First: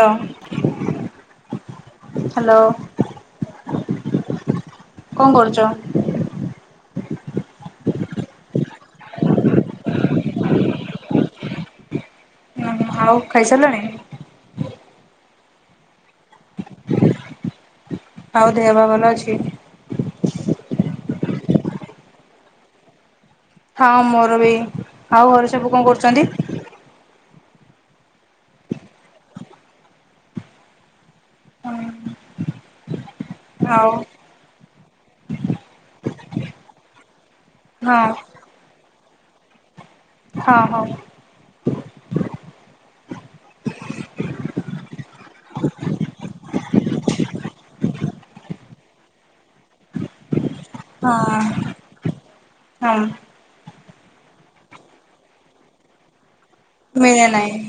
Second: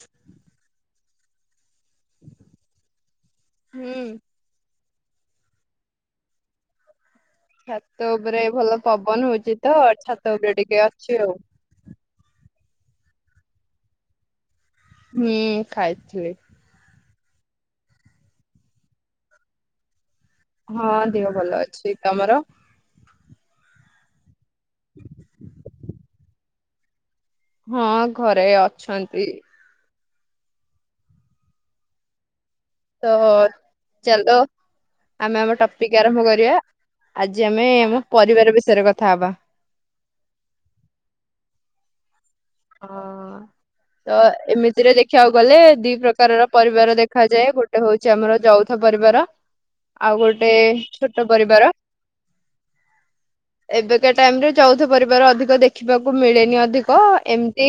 Hello. ହୁଁ। କଣ କରୁଚ? ଛାତ ଉପରେ ଭଲ ପବନ ହଉଛି ତ ଛାତ ଉପରେ ଟିକେ ଅଛି ଆଉ। ହଉ ଖାଇସାରିଲଣି? ମୁଁ ଖାଇଥିଲି। ଆଉ ଦେହ ପା ଭଲ ଅଛି? ହଁ ଦେହ ଭଲ ଅଛି ତମର? ହଁ ମୋର ବି ଆଉ ଘରେ ସବୁ କଣ କରୁଛନ୍ତି? ହଁ ଘରେ ଅଛନ୍ତି। ତ ହୁଁ ଆଉ ଚାଲ ଆମେ ଆମ ଟପିକ ଆରମ୍ଭ କରିବା। ଆଜି ଆମେ ଆମ ହଁ। ପରିବାର ବିଷୟରେ କଥା ହବା। ହଁ ହଉ। ହଁ ତ ଏମିତିରେ ଦେଖିବାକୁ ଗଲେ ଦି ପ୍ରକାରର ପରିବାର ଦେଖାଯାଏ, ଗୋଟ ଗୋଟେ ହଉଛି ଆମର ଯୌଥ ପରିବାର, ଆଉ ଗୋଟେ ଛୋଟ ହଁ। ପରିବାର। ହଁ। ଏବେକା ଟାଇମରେ ଯୌଥ ପରିବାର ଅଧିକ ଦେଖିବାକୁ ମିଳେନି ଅଧି ମିଳେ ନାହିଁ।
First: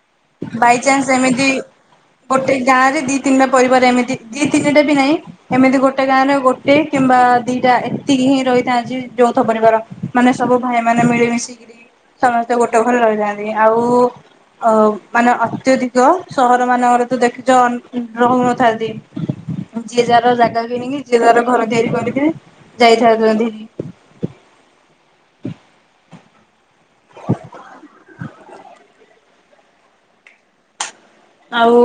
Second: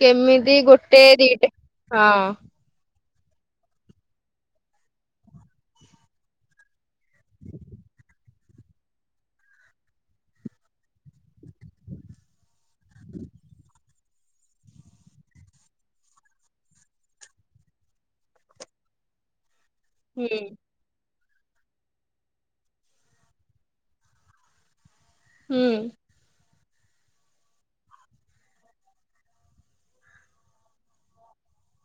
କେମିତି ଗୋଟେ ବାଇଚାନ୍ସ ଏମିତି ଦିଟା ହଁ ଗୋଟେ ଗାଁ ରେ ଦି ତିନିଟା ପରିବାର ଏମିତି ଦି ତିନିଟା ବି ନାଇଁ ଏମିତି ଗୋଟେ ଗାଁରେ ଗୋଟେ କିମ୍ବା ଦିଟା ଏତିକି ହିଁ ରହିଥାନ୍ତି ଯୌଥ ପରିବାର। ମାନେ ସବୁ ଭାଇମାନେ ମିଳିମିଶି କିରି ସମସ୍ତେ ଗୋଟେ ଘରେ ରହିଥାନ୍ତି, ଆଉ ଅ ମାନେ ଅତ୍ୟଧିକ ସହର ମାନଙ୍କରେ ତ ଦେଖିଛ ରହୁନଥାନ୍ତି। ଯିଏ ଯାହାର ହୁଁ ଜାଗା କିଣିକି ଯିଏ ଯା ର ଘର ତିଆରି କରିଥିବେ ଯାଇଥାତତୀ। ହୁଁ। ଆଉ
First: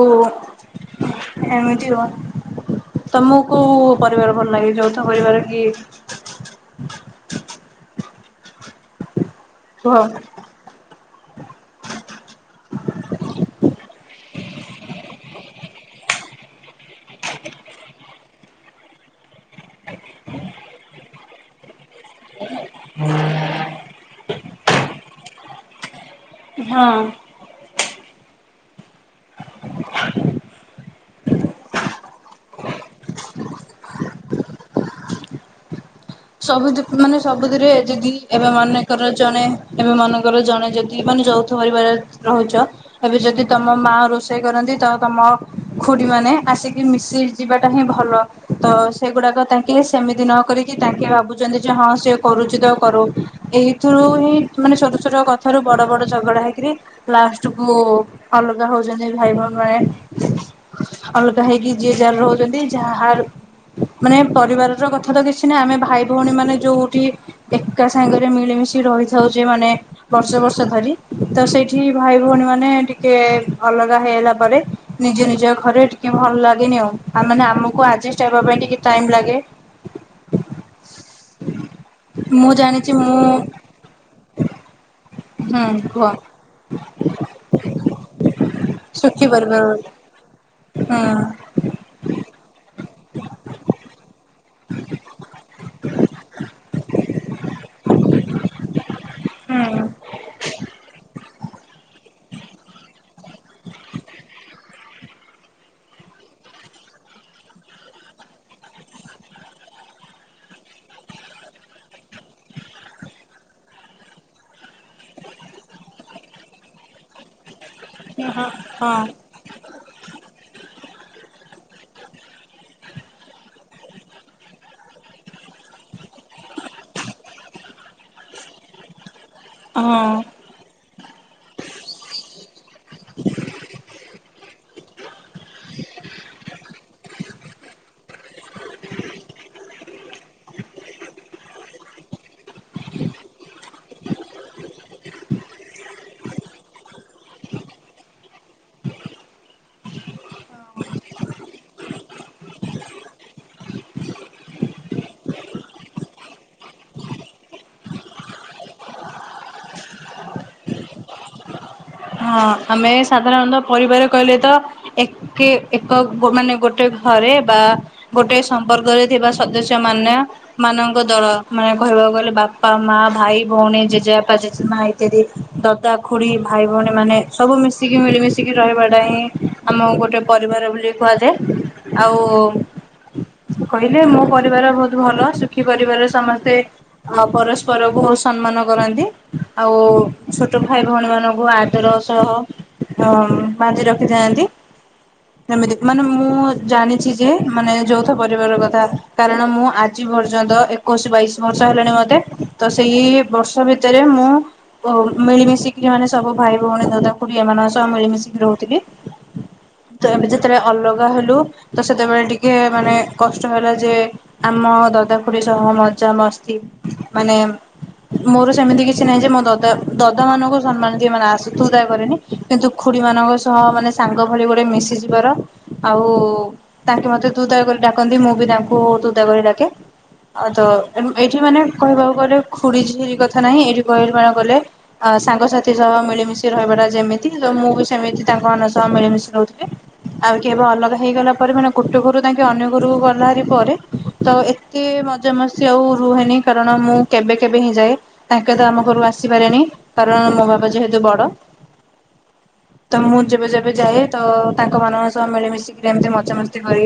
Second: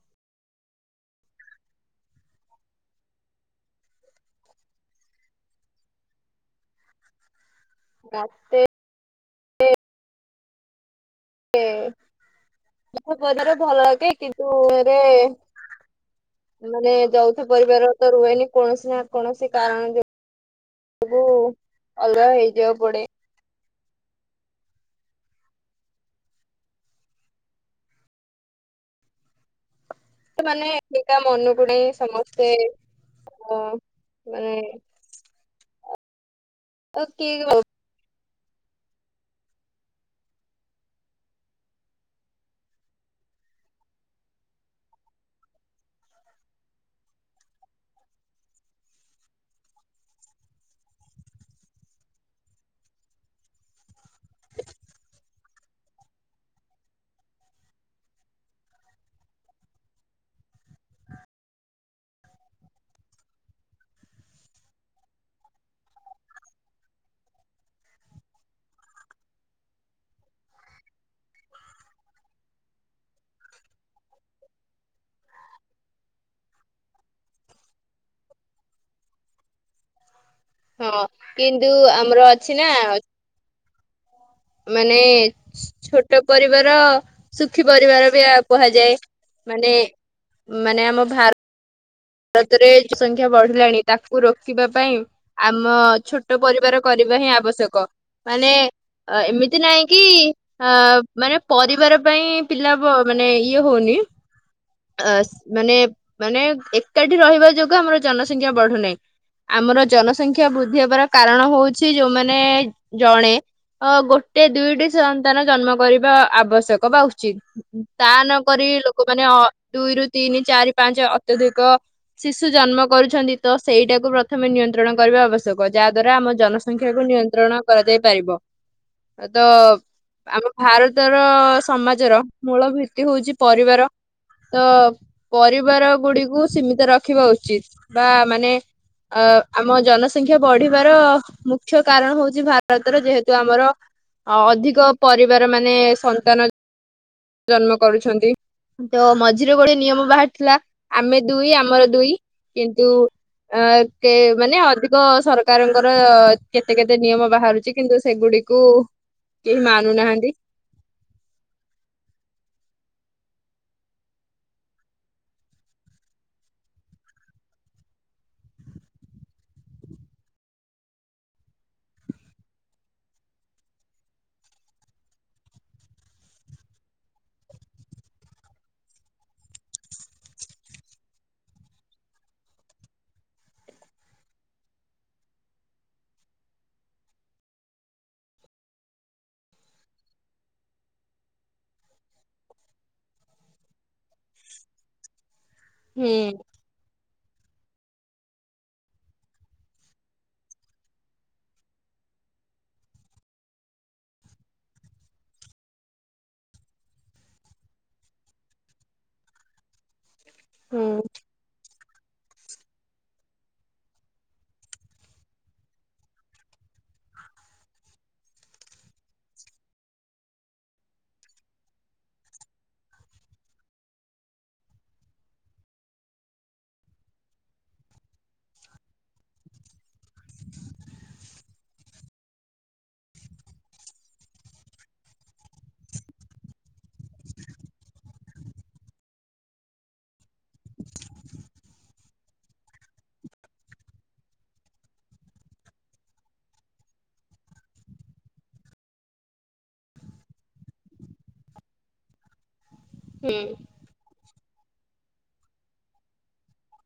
ଏମିତି କୁ ତମକୁ କୋଉ ପରିବାର ଭଲ ଲାଗେ ଯୌଥ ପରିବାର କି ମତେ ଭ କଦାର ଭଲକେ କିନ୍ତୁ ଏରେ ମାନେ ଯୌଥ ପରିବାର ତ ରୁହେନି କୌଣସି ନା କୌଣସି କାରଣ ଯଗୁ ଅଲଗା ହେଇଯିବାକୁ ପଡେ। ହଁ। ମାନେ ଏଠିକା ମନକୁ ନେଇ ସମସ୍ତେ ହଁ ମାନେ ସବୁ ଯ ତ ମାନେ କିଏ ସବୁଥିରେ ଯଦି ଏବେ ମନେକର ଜଣେ ଏବେ ମନେକର ଜଣେ ଯଦି ମାନେ ଯୌଥ ପରିବାରରେ ରହୁଛ ଏବେ ଯଦି ତମ ମା ରୋଷେଇ କରନ୍ତି ତ ତମ ଖୁଡି ମାନେ ଆସିକି ମିଶି ଯିବାଟା ହିଁ ଭଲ। ତ ସେଗୁଡାକ ତାଙ୍କେ ସେମିତି ନ କରିକି ତାଙ୍କେ ଭାବୁଛନ୍ତି ଯେ ହଁ ସେ କରୁଛି ତ କରୁ। ଏଇଥିରୁ ହିଁ ମାନେ ଛୋଟ ଛୋଟ କଥାରୁ ବଡ ବଡ ଝଗଡା ହେଇକିରି ଲାଷ୍ଟ କୁ ଅଲଗା ହଉଛନ୍ତି ଭାଇ ଭଗାରୀ। ଅଲଗା ହେଇକି ଯିଏ ଯାହାର ରହୁଛନ୍ତି ଯାହାର ମାନେ ପରିବାର ର କଥା ତ କିଛି ଆମେ ଭାଇ ଭଉଣୀ ମାନେ ଯୋଉଠି ଏକା ସାଙ୍ଗରେ ମିଳିମିଶି ରହିଥାଉଛେ ମାନେ ବର୍ଷ ବର୍ଷ ଧରି ତ ସେଇଠି ଭାଇ ଭଉଣୀ ମାନେ ଟିକେ ଅଲଗା ହେଇଗଲା ପରେ ନିଜ ନିଜ ଘରେ ଟିକେ ଭଲ ଲାଗେନି ଆଉ ଆ ମାନେ ଆମକୁ ଆଡଜଷ୍ଟ ହେବା ପାଇଁ ଟିକେ ଟାଇମ ଲାଗେ। ହଁ କିନ୍ତୁ ଆମର ମୁଁ ଅଛି ନା ଜାଣିଛି ମୁଁ ମାନେ ହୁଁ କୁହ ଛୋଟ ପରିବାର ସୁଖୀ ପରିବାର ବି କୁହାଯାଏ। ଶୁଖିପାରିବ ମାନେ ହୁଁ ମାନେ ଆମ ଭାର ଭାରତରେ କିଛି ସଂଖ୍ୟା ବଢିଲାଣି ତାକୁ ରୋକିବା ପାଇଁ, ଆମ ଛୋଟ ପରିବାର କରିବା ହିଁ ଆବଶ୍ୟକ। ମାନେ, ଏମିତି ନାଇଁକି ହୁଁ ଅଁ ମାନେ ପରିବାର ପାଇଁ, ପିଲା ମାନେ ଇଏ ହଉନି। ଅ ମାନେ, ମାନେ, ଏକାଠି ରହିବା ଯୋଗୁଁ ଆମର ଜନସଂଖ୍ୟା ବଢୁନାହିଁ। ଆମର ଜନସଂଖ୍ୟା ବୃଦ୍ଧି ହବାର କାରଣ ହଉଛି ଯୋଉମାନେ ଜଣେ ଅ ଗୋଟେ ଦୁଇଟି ସନ୍ତାନ ଜନ୍ମ କରିବା ଆବଶ୍ୟକ ବା ଉଚିତ୍‌। ତା ନକରି, ହଁ ଲୋକମାନେ ଦୁଇରୁ ତିନି, ଚାରି, ପାଞ୍ଚ, ଅତ୍ୟଧିକ ଶିଶୁ ଜନ୍ମ କରୁଛନ୍ତି, ତ ସେଇଟାକୁୁ ପ୍ରଥମେ ନିୟନ୍ତ୍ରଣ କରିବା ଆବଶ୍ୟକ, ଯାହା ଦ୍ଵାରା ଆମ ଜନସଂଖ୍ୟାକୁ ନି ତ୍ରଣ କରାଯାଇ ପାରିବ, ତ ହଁ ଆମ ଭାରତର, ସମାଜର, ମୂଳ ଭିତ୍ତି ହଉଛି ପରିବାର, ତ ପରିବାର ଗୁଡିକୁ ସୀମିତ ରଖିବା ଉଚିତ୍‌, ବା ମାନେ ଅ ଆମ ଜନସ ସଂଖ୍ୟା ବଢିବାର ମୁଖ୍ୟ କାରଣ ହଉଛି ଭାରତର, ଯେହେତୁ ଆମର ଅ ଅଧିକ ପରିବାର ମାନେ ସନ୍ତାନ ଜନ୍ମ କରୁଛନ୍ତି, ତ ମଝିରେ ଗୋଟେ ନିୟମ ବାହାରିଥିଲା, ଆମେ ଦୁଇ, ଆମର ଦୁଇ, କିନ୍ତୁ ଅ କେ ମାନେ ଅଧିକ ସରକାରଙ୍କର କେତେ କେତେ ନିୟମ ବାହାରୁଛି, କିନ୍ତୁ ସେଗୁଡି କୁ, କେହି ମାନୁନାହାନ୍ତି। ହଁ, ଆମେ ସାଧାରଣତଃ ପରିବାର କହିଲେ ତ ଏକେ, ଏକ, ମାନେ ଗୋଟେ ଘରେ ବା ଗୋଟେ ସମ୍ପର୍କରେ ଥିବା ସଦସ୍ୟ ମାନ ମାନଙ୍କ ଦଳ, ମାନେ କହିବାକୁ ଗଲେ ବାପା, ମା, ଭାଇ, ଭଉଣୀ, ଜେଜେବାପା, ଜେଜେମା ଇତ୍ୟାଦି। ଦଦା, ଖୁଡ଼ି, ଭାଇ ଭଉଣୀମାନେ ସବୁ ମିଶିକି, ମିଳିମିଶିକି, ରହିବାଟା ହିଁ ଆମ ଗୋଟେ ପରିବାର ବୋଲି କୁହାଯାଏ। ଆଉ କହିଲେ ମୋ ପରିବାର ବହୁତ ଭଲ, ସୁଖୀ ପରିବାର ସମସ୍ତେ ଅ ପରସ୍ପର ବହୁତ ସମ୍ମାନ କରନ୍ତି, ଆଉ ଛୋଟ ଭାଇ ଭଉଣୀ ମାନ ସୁ ଆଦର ସହ, ଉଁ ବାନ୍ଧି ରଖିଥାନ୍ତି। ସେମିତି, ମାନେ ହୁଁ ମୁଁ ଜାଣିଛି ଯେ, ମାନେ ଯୌଥ ପରିବାର କଥା, କାରଣ ମୁଁ ଆଜି ପର୍ଯ୍ୟନ୍ତ ଏକୋଇଶ ବାଇଶି ବର୍ଷ ହେଲାଣି ମତେ, ତ ସେଇ ବର୍ଷ ଭିତରେ ମୁଁ ବହୁତୁ, ମିଳିମିଶିକି ମାନେ ସବୁ ଭାଇ ଭଉଣୀ, ଦଦା, ଖୁଡି ଏମାନଙ୍କ ସହ ମିଳିମିଶିକି ରହୁଥିଲି। ତ ଆମେ ଯେତେବେଳେ ହୁଁ ଅଲଗା ହେଲୁ, ତ ସେତେବେଳେ ଟିକେ ମାନେ କଷ୍ଟ ହେଲା ଯେ ଆମ ଦଦାଖୁୁଡି ସବୁ ମଜା ମସ୍ତି ମାନେ ମୋର ସେମିତି କିଛି ନାହିଁ ଯେ, ମୋ ଦଦା, ଦଦା ମାନଙ୍କୁ ସମ୍ମାନ ଏମାନେ ଆସୁ ତୁ ତା କରେନି, କିନ୍ତୁ ଖୁଡି ମାନଙ୍କ ସହ ମାନେ ସାଙ୍ଗ ଭଳି ଗୋଟେ ମିଶିଯିବାର ଆଉ, ତାଙ୍କେ ମତେ ତୁ ତା କରି ଡାକନ୍ତି, ମୁଁ ବି ତାଙ୍କୁ ତୁ ତା କରି ଡାକେ। ଆଉ ତ, ଏଇଠି ମାନେ କହିବାକୁ ଗଲେ ଖୁଡିଝିଆରି କଥା ନାହିଁ, ଏଇଠି କହିବା ପାଇଁ ଗଲେ ଆ ସାଙ୍ଗ ସାଥି ସବୁ ସହ ମିଳିମିଶି ରହିବାଟା ଯେମିତି, ତ ମୁଁ ବି ସେମିତି ତାଙ୍କ ମାନଙ୍କ ସହ ମିଳିମିଶି ରହୁଥିଲି। ଆଉ କେବେ ଅଲଗା ହେଇଗଲା ପରେ, ମାନେ ଗୋଟେ ଘରୁ ତାଙ୍କେ ଅନ୍ୟ ଘରୁକୁ ଗଲାହାରି ପରେ ତ, ଏତେ ମଜାମସ୍ତି ଆଉ ରୁହେନି, କାରଣ ମୁଁ କେବେ କେବେ ହିଁ ଯାଏ। ତାଙ୍କେ ତ, ଆମ ଘରୁ ଆସିପାରେନି, କାରଣ ମୋ ବା ଯେହେତୁ ବଡ, ତ ମୁଁ ଯେବେ ଯେବେ ଯାଏ ତ ତାଙ୍କ ମାନଙ୍କ ସହ ମିଳିମିଶିକିରି ଏମତି ମଜାମସ୍ତି କରି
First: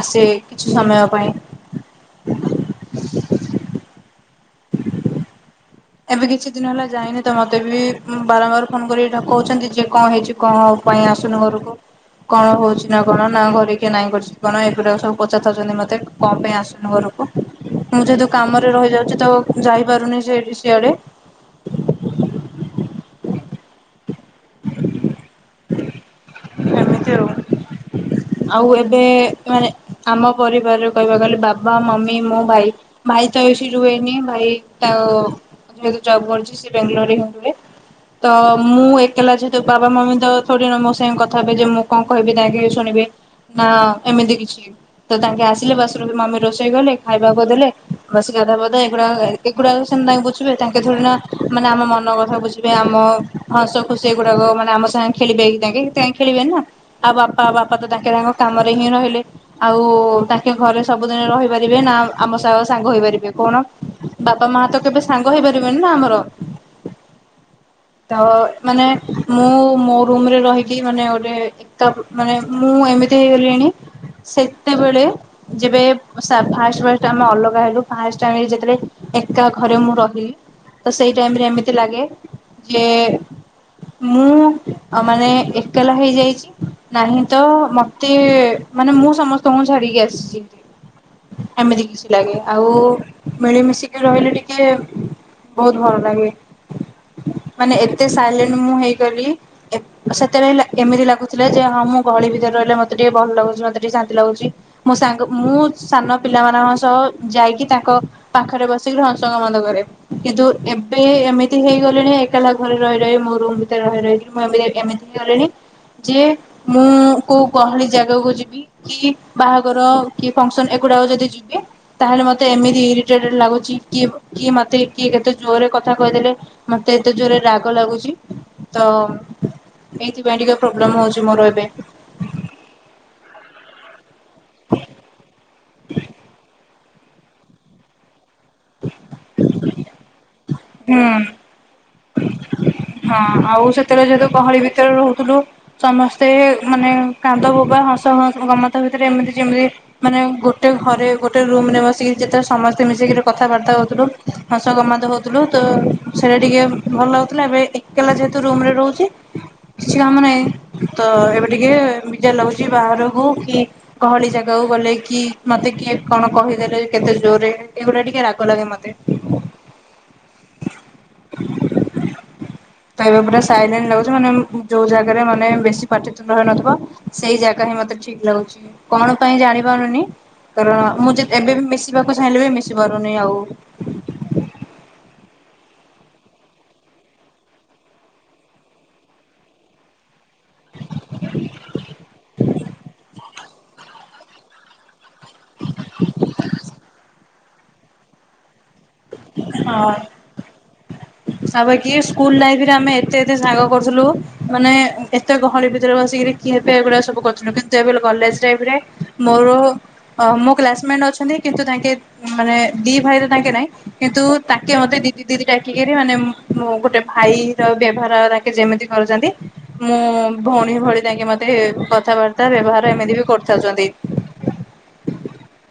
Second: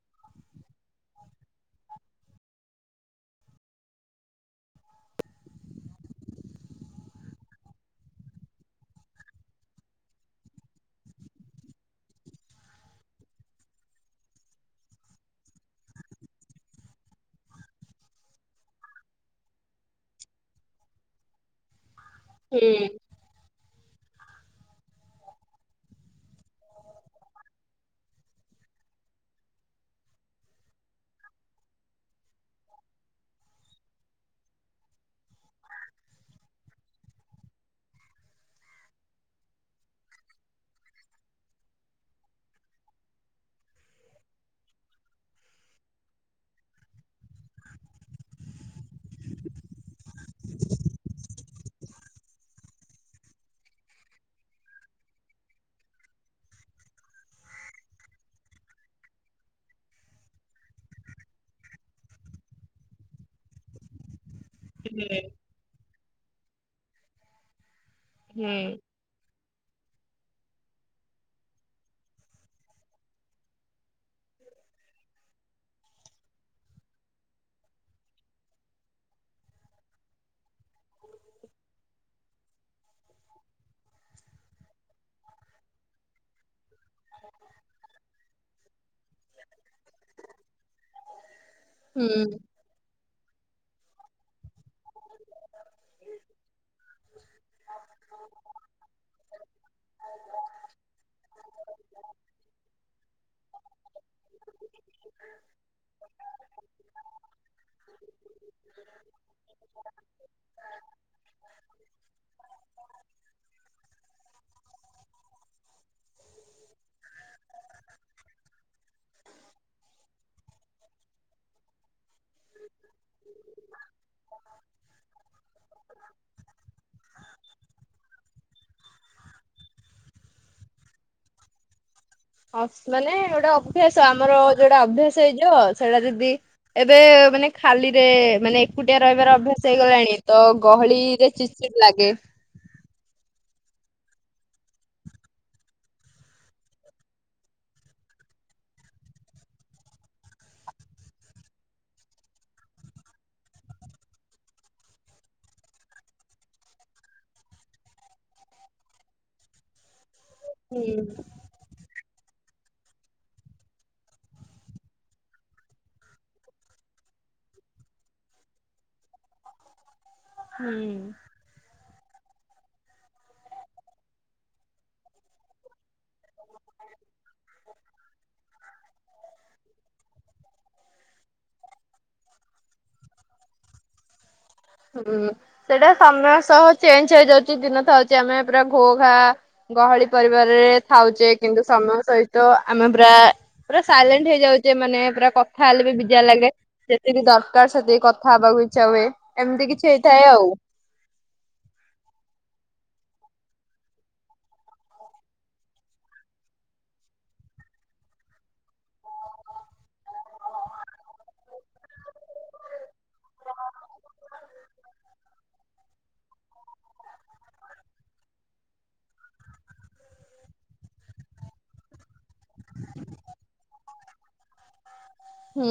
ଆସେ, କିଛି ସମୟ ପାଇଁ। ଏବେ କିଛି ଦିନ ହେଲା ଯାଇନି ତ ମୋତେ ବି ଉଁ, ବାରମ୍ବାର ଫୋନ୍ କରିକି ଡକଉଛନ୍ତି ଯେ କଣ ହେଇଛି କଣ ପାଇଁ ଆସୁନୁ ଘରକୁ। କଣ ହଉଛି ନା କଣ ନା ଘରେ କିଏ ନାଇଁ କରିଚି କି କଣ ଏଗୁଡା ସବୁ ପଚାରଥାଉଚନ୍ତି ମୋତେ, କଣ ପାଇଁ ଆସୁନୁ ଘରୁ କୁ ମୁଁ ଯେହେତୁ କାମରେ ରହିଯାଉଛି ତ ଯାଇପାରୁନି ସେଠି ସିଆଡେ। ହୁଁ। ଏମିତି ଆଉ। ଆଉ ଏବେ ମାନେ ଆମ ପରିବାରରେ କହିବାକୁ ଗଲେ ବାବା, ମମି, ମୁଁ, ଭାଇ। ଭାଇ ତ ଏଇଠି ରୁହେନି, ଭାଇ ତାଅ ଯେହେତୁ ଜବ୍ କରିଛି ସିଏ ବେଙ୍ଗଲୋରରେ ହିଁ ରୁହେ। ତ ମୁଁ ଏ କେଲା ଯେହେତୁ ବାବା ମମି ତ ଥଡିନା ମୋ ସାଙ୍ଗେ କଥା ହେବେ ଯେ ମୁଁ କଣ କିହିବି ତାକି ଶୁଣିବେ। ହଁ ଏମିତି କିଛି। ତ ତାଙ୍କେ ଆସିଲେ ବସରୁ ବି ମମି ରୋଷେଇ କଲେ ଖାଇବାକୁ ଦେଲେ, ବସି ଗାଧୁଆ ପାଧୁଆ ଏଗୁଡାକ ଏ ଏଗୁଡ଼ାକ ସେମ ତାଙ୍କ ବୁଝିବେ ତାଙ୍କେ ଥଡିନା ମାନେ ଆମ ମନ କଥା ବୁଝିବେ, ଆମ ହସ ତ ସେ ଗୁଡ଼ାକ ମାନେ ଆମ ସାଙ୍ଗେ ଖେଳିବେ କି ତାଙ୍କେ, ତାଙ୍କ ଖେଳିବେନି ନା। ଆଉ ବାପା, ବାପା ତ ତାଙ୍କେ ତାଙ୍କ କାମରେ ହିଁ ରହିଲେ। ଆଉ ତାଙ୍କେ ଘରେ ସବୁଦିନେ ରହିପାରିବେ ନା ଆଉ ଆମ ସହ ସାଙ୍ଗ ହେଇପାରିବେ କହୁନ? ବାପା ମା ତ କେବେ ସାଙ୍ଗ ହେଇପାରିବେନି ନା ଆମର? ତ ହୁଁ ଏଁ, ମୁଁ ମୋ ରୁମ୍ ରେ ରହିକି ମାନେ ଗୋଟେ ଏ ତ ମାନେ ମୁଁ ଏମିତି ହେଇଗଲିଣି ସେତେବେଳେ ଯେବେ ସା-ଫାଷ୍ଟ ଫାଷ୍ଟ ଆମେ ଅଲଗା ହେଲୁ ଫାଷ୍ଟ ଆମେ ଯେତେଳେ ଏକା ଘରେ ମୁଁ ରହିଲି ତ ସେଇ ଟାଇମ୍ ରେ ଏମିତି ଲାଗେ ଯେ ମୁଁ ଆଉ ମାନେ ଏକଲା ହେଇଯାଇଚି ନାହିଁ ତ ମୋତେ ମାନେ ମୁଁ ସମସ୍ତଙ୍କୁ ଛାଡିକି ଆସିଛି [inaudible] ଏମିତି କିଛି ହୁଁ ଲାଗେ, ଆଉ ମିଳିମିଶିକି ରହିଲେ ଟିକେ ବହୁତ ଭଲ ଲାଗେ, ମାନେ ଏତେ ସାଇଲେଣ୍ଟ ମୁଁ ହେଇଗଲି ଏ ତ ସେତେବେଳେ ଲେ- ଏମିତି ଲାଗୁଥିଲା ଯେ ହଁ ମୁଁ ଗହଳି ଭିତରେ ରହିଲେ ମୋତେ ଟିକେ ଭଲ ଲାଗୁଛି, ମୋତେ ଟିକେ ଶାନ୍ତି ଲାଗୁଚି। ମୋ ସାଙ୍ଗ, ମୁଁ ସାନ ପିଲାମାନଙ୍କ ସହ ଯାଇକି ତାଙ୍କ ପାଖରେ ବସିକିରି ହଂସଙ୍ଗ ବନ୍ଧ କରେ, କିନ୍ତୁ ତ ଏବେ ଏମିତି ହି ହେଇଗଲେଣି ଏକେଲା ଘରେ ରହି ରହି ମୁଁ ରୁମ୍ ଭିତରେ ରହି ରହିିକିରି ମୁଁ ଏମ୍ବି ଯାଇ ଏମିତି ହେଇଗଲିଣି। ଯେ ମୁଁ କୋଉ ଗହଳି ଜାଗାକୁ ଯିବି କି ବାହାଘର କି ଫଙ୍କସନ୍ ଏଗୁଡାକ ଯଦି ଯିବେ ତାହେଲେ ମୋତେ ଏମିତି ଇରିଟେଡ୍ ଲାଗୁଛି କି, କି ମୋତେ କିଏ କେତେ ଜୋରରେ କଥା କହିଦେଲେ ମୋତେ ଏତେ ଜୋରରେ ରାଗ ଲାଗୁଚି। ତ ଏଇଥିପାଇଁ ଟିକେ ପ୍ରୋବ୍ଲେମ୍ ହଉଛି ମୋର ଏବେ। ଅସ୍ ମାନେ ଗୋଟେ ଅଭ୍ୟାସ ଆମର ଯୋଉଟା ଅଭ୍ୟାସ ହେଇଯିବ ସେଇଟା ଯଦି ଏବେ ମାନେ ଖାଲିରେ ମାନେ ଏକୁଟିଆ ରହିବାର ଅଭ୍ୟାସ ହେଇଗଲାଣି ତ ହୁଁ। ଗହଳିରେ ଚି ଚିଡ଼୍ ଲାଗେ। ହଁ ଆଉ ସେତେଳେ ଯେହେତୁ ଗହଳି ଭିତରେ ରହୁଥୁଲୁ ସମସ୍ତେ ମାନେ କାନ୍ଦ ବୋବା ହଁସ ହଁ ଗମତ ଭିତରେ ଏମିତି ଯେମିତି ମାନେ ଗୋଟେ ଘରେ ଗୋଟେ ରୁମ୍ ରେ ବସିକି ଯେତେବେଳେ ସମସ୍ତେ ମିଶିକିରି କଥାବାର୍ତ୍ତା ହଉଥିଲୁ ହସ ପ୍ରମାଦ ହଉଥୁଲୁ ତ ସେଇଟା ଟିକେ ଭଲ ଲାଗୁଥିଲା ଏବେ ଏ କେଲା ଯେହେତୁ ରୁମ୍ ରେ ରହୁଛି, କିଛି କାମ ନାହିଁ ହୁଁ। ତ ଏବେ ଟିକିଏ ବିଜାର ଲାଗୁଚି ବାହାରକୁ କି ଗହଳି ଜାଗାକୁ ଗଲେ କି ମତେ କିଏ କଣ କହିଦେଲେ କେତେ ଜୋରରେ ଏଇଗୁଡା ଟିକେ ରାଗ ଲାଗେ ମତେ। ହୁଁ। ଏବେ ପୁରା ସାଇଲେଣ୍ଟ ଲାଗୁଚି ମାନେ ମ୍ ଯୋଉ ଜାଗାରେ ମାନେ ବେଶୀ ପାଟି ତୁଣ୍ଡ ହେଇନଥିବ ସେଇ ଜାଗା ହିଁ ମତେ ଠିକ ଲାଗୁଚି। କଣ ପାଇଁ ଜାଣି ପାରୁନି କାରଣ ମୁଁ ଯଦି ଏବେ ବି ମିଶିବାକୁ ଚାହିଁଲେ ବି ମିଶି ପାରୁନି ଆଉ। ହୁଁ ସେଇଟା ସମୟ ସହ ଚେଞ୍ଜ ହେଇଯାଉଛି ଦିନ ଥାଉଛି ଆମେ ପୁରା ଘୋ ଘା ଗହଳି ପରିବାରରେ ଥାଉଚେ କିନ୍ତୁ ସମୟ ସହିତ ଆମେ ପୁରା ପୁରା ସାଇଲେଣ୍ଟ ହେଇଯାଉଚେ ମାନେ ପୁରା କଥା ହେଲେ ବି ବିଜାର ଲାଗେ ଯେତିକି ଦରକାର ସେତିକି କଥା ହବାକୁ ଇଚ୍ଛା ହୁଏ। ଏମିତି ହଁ। କିଛି ହେଇଥାଏ ଆଉ ବାକି ସ୍କୁଲ ଲାଇଫ୍ ରେ ଆମେ ଏତେ ଏତେ ସାଙ୍ଗ କରୁଥିଲୁ ମାନେ ଏତେ ଗହଳି ଭିତରେ ବସିକିରି କିଏ ଏଭଳିଆ ସବୁ କରୁଥିଲୁ କିନ୍ତୁ ଏବେ ଲୋ କଲେଜ ଲାଇଫ୍ ରେ ମୋର ଅ ମୋ କ୍ଲାସମେଣ୍ଟ ଅଛନ୍ତି କିନ୍ତୁ ତାଙ୍କେ ମାନେ ଦି ଭାଇ ରେ ତାଙ୍କେ ନାହିଁ। କିନ୍ତୁ ତାଙ୍କେ ମତେ ଦିଦି ଦିଦି ଡାକିକିରି ମାନେ ମ୍ ମ ଗୋଟେ ଭାଇ ର ବ୍ୟବହାର କେ ଯେମିତି କରୁଚନ୍ତି ମୁଁ ଭଉଣୀ ଭଳି ତାଙ୍କେ ମତେ କଥାବାର୍ତ୍ତା ବ୍ୟବହାର ଏମିତି ବି କରିଥାଉଚନ୍ତି। [inaudible] ହୁଁ।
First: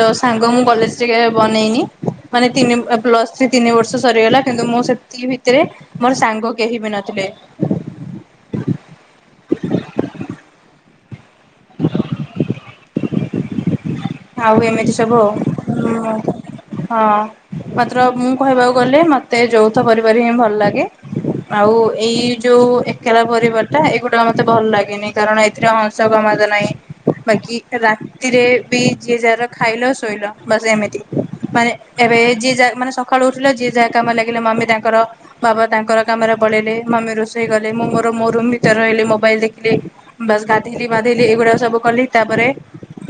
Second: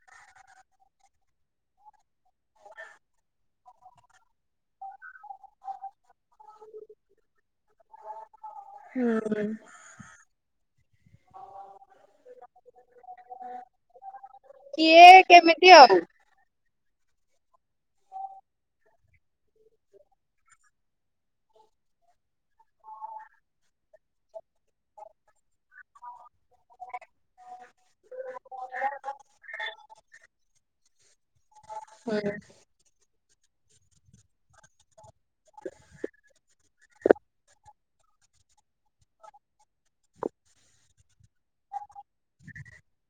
ତ ସାଙ୍ଗ ମୁଁ କଲେଜ ଟିକେ ବନେଇନି ମାନେ ତିନି ପ୍ଲସ ଥ୍ରୀ ତିନି ବର୍ଷ ସରିଗଲା କିନ୍ତୁ ମୁଁ ସେତିକି ଭିତରେ ମୋର ସାଙ୍ଗ କେହି ବି ନଥିଲେ। ହୁଁ। [inaudible] ଆଉ ଏମିତି କିଏ ସବୁ ଆଉ କେମିତି ଆଉ। ହୁଁ। ହଁ ମାତ୍ର ମୁଁ କହିବାକୁ ଗଲେ ମତେ ଯୌଥ ପରିବାର ହିଁ ଭଲ ଲାଗେ। ଆଉ ଏଇ ଯୋଉ ଏକଲା ପରିବାର ଟା ଏଇଗୁଡା ମତେ ଭଲ ଲାଗେନି କାରଣ ଏଥିରେ [unintelligible] ନାହିଁ ବାକି ରାତିରେ ବି ଯିଏ ଯାହାର ଖାଇଲ ଶୋଇଲ ବାସ ଏମିତି। ମାନେ ଏବେ ହୁଁ। ଯିଏ ଯା ମାନେ ସକାଳୁ ଉଠିଲ ଯିଏ ଯାହା କାମରେ ଲାଗିଲ ମମି ତାଙ୍କର ବାବା ତାଙ୍କର କାମରେ ପଳେଇଲେ ମମି ରୋଷେଇ କଲେ ମୁଁ ମୋର ମୋ ରୁ ଭିତରେ ରହିଲି ମୋବାଇଲ ଦେଖିଲି। ବାସ୍ ଗାଧେଇଲି ପାଧେଇଲି ଏଗୁଡାକ ସବୁ କଲି ତାପରେ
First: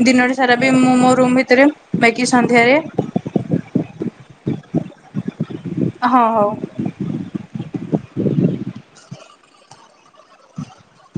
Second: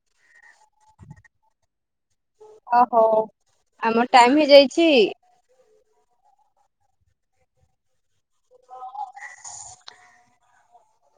ଦିନଟି ସାରା ବି ମୁଁ ମୋ ରୁମ୍ ଭିତରେ ବାକି ସନ୍ଧ୍ୟାରେ ଓହୋ ଆମ ଟାଇମ୍ ହେଇଯାଇଚି। ହଁ ହଉ। [inaudible] ହ [inaudible]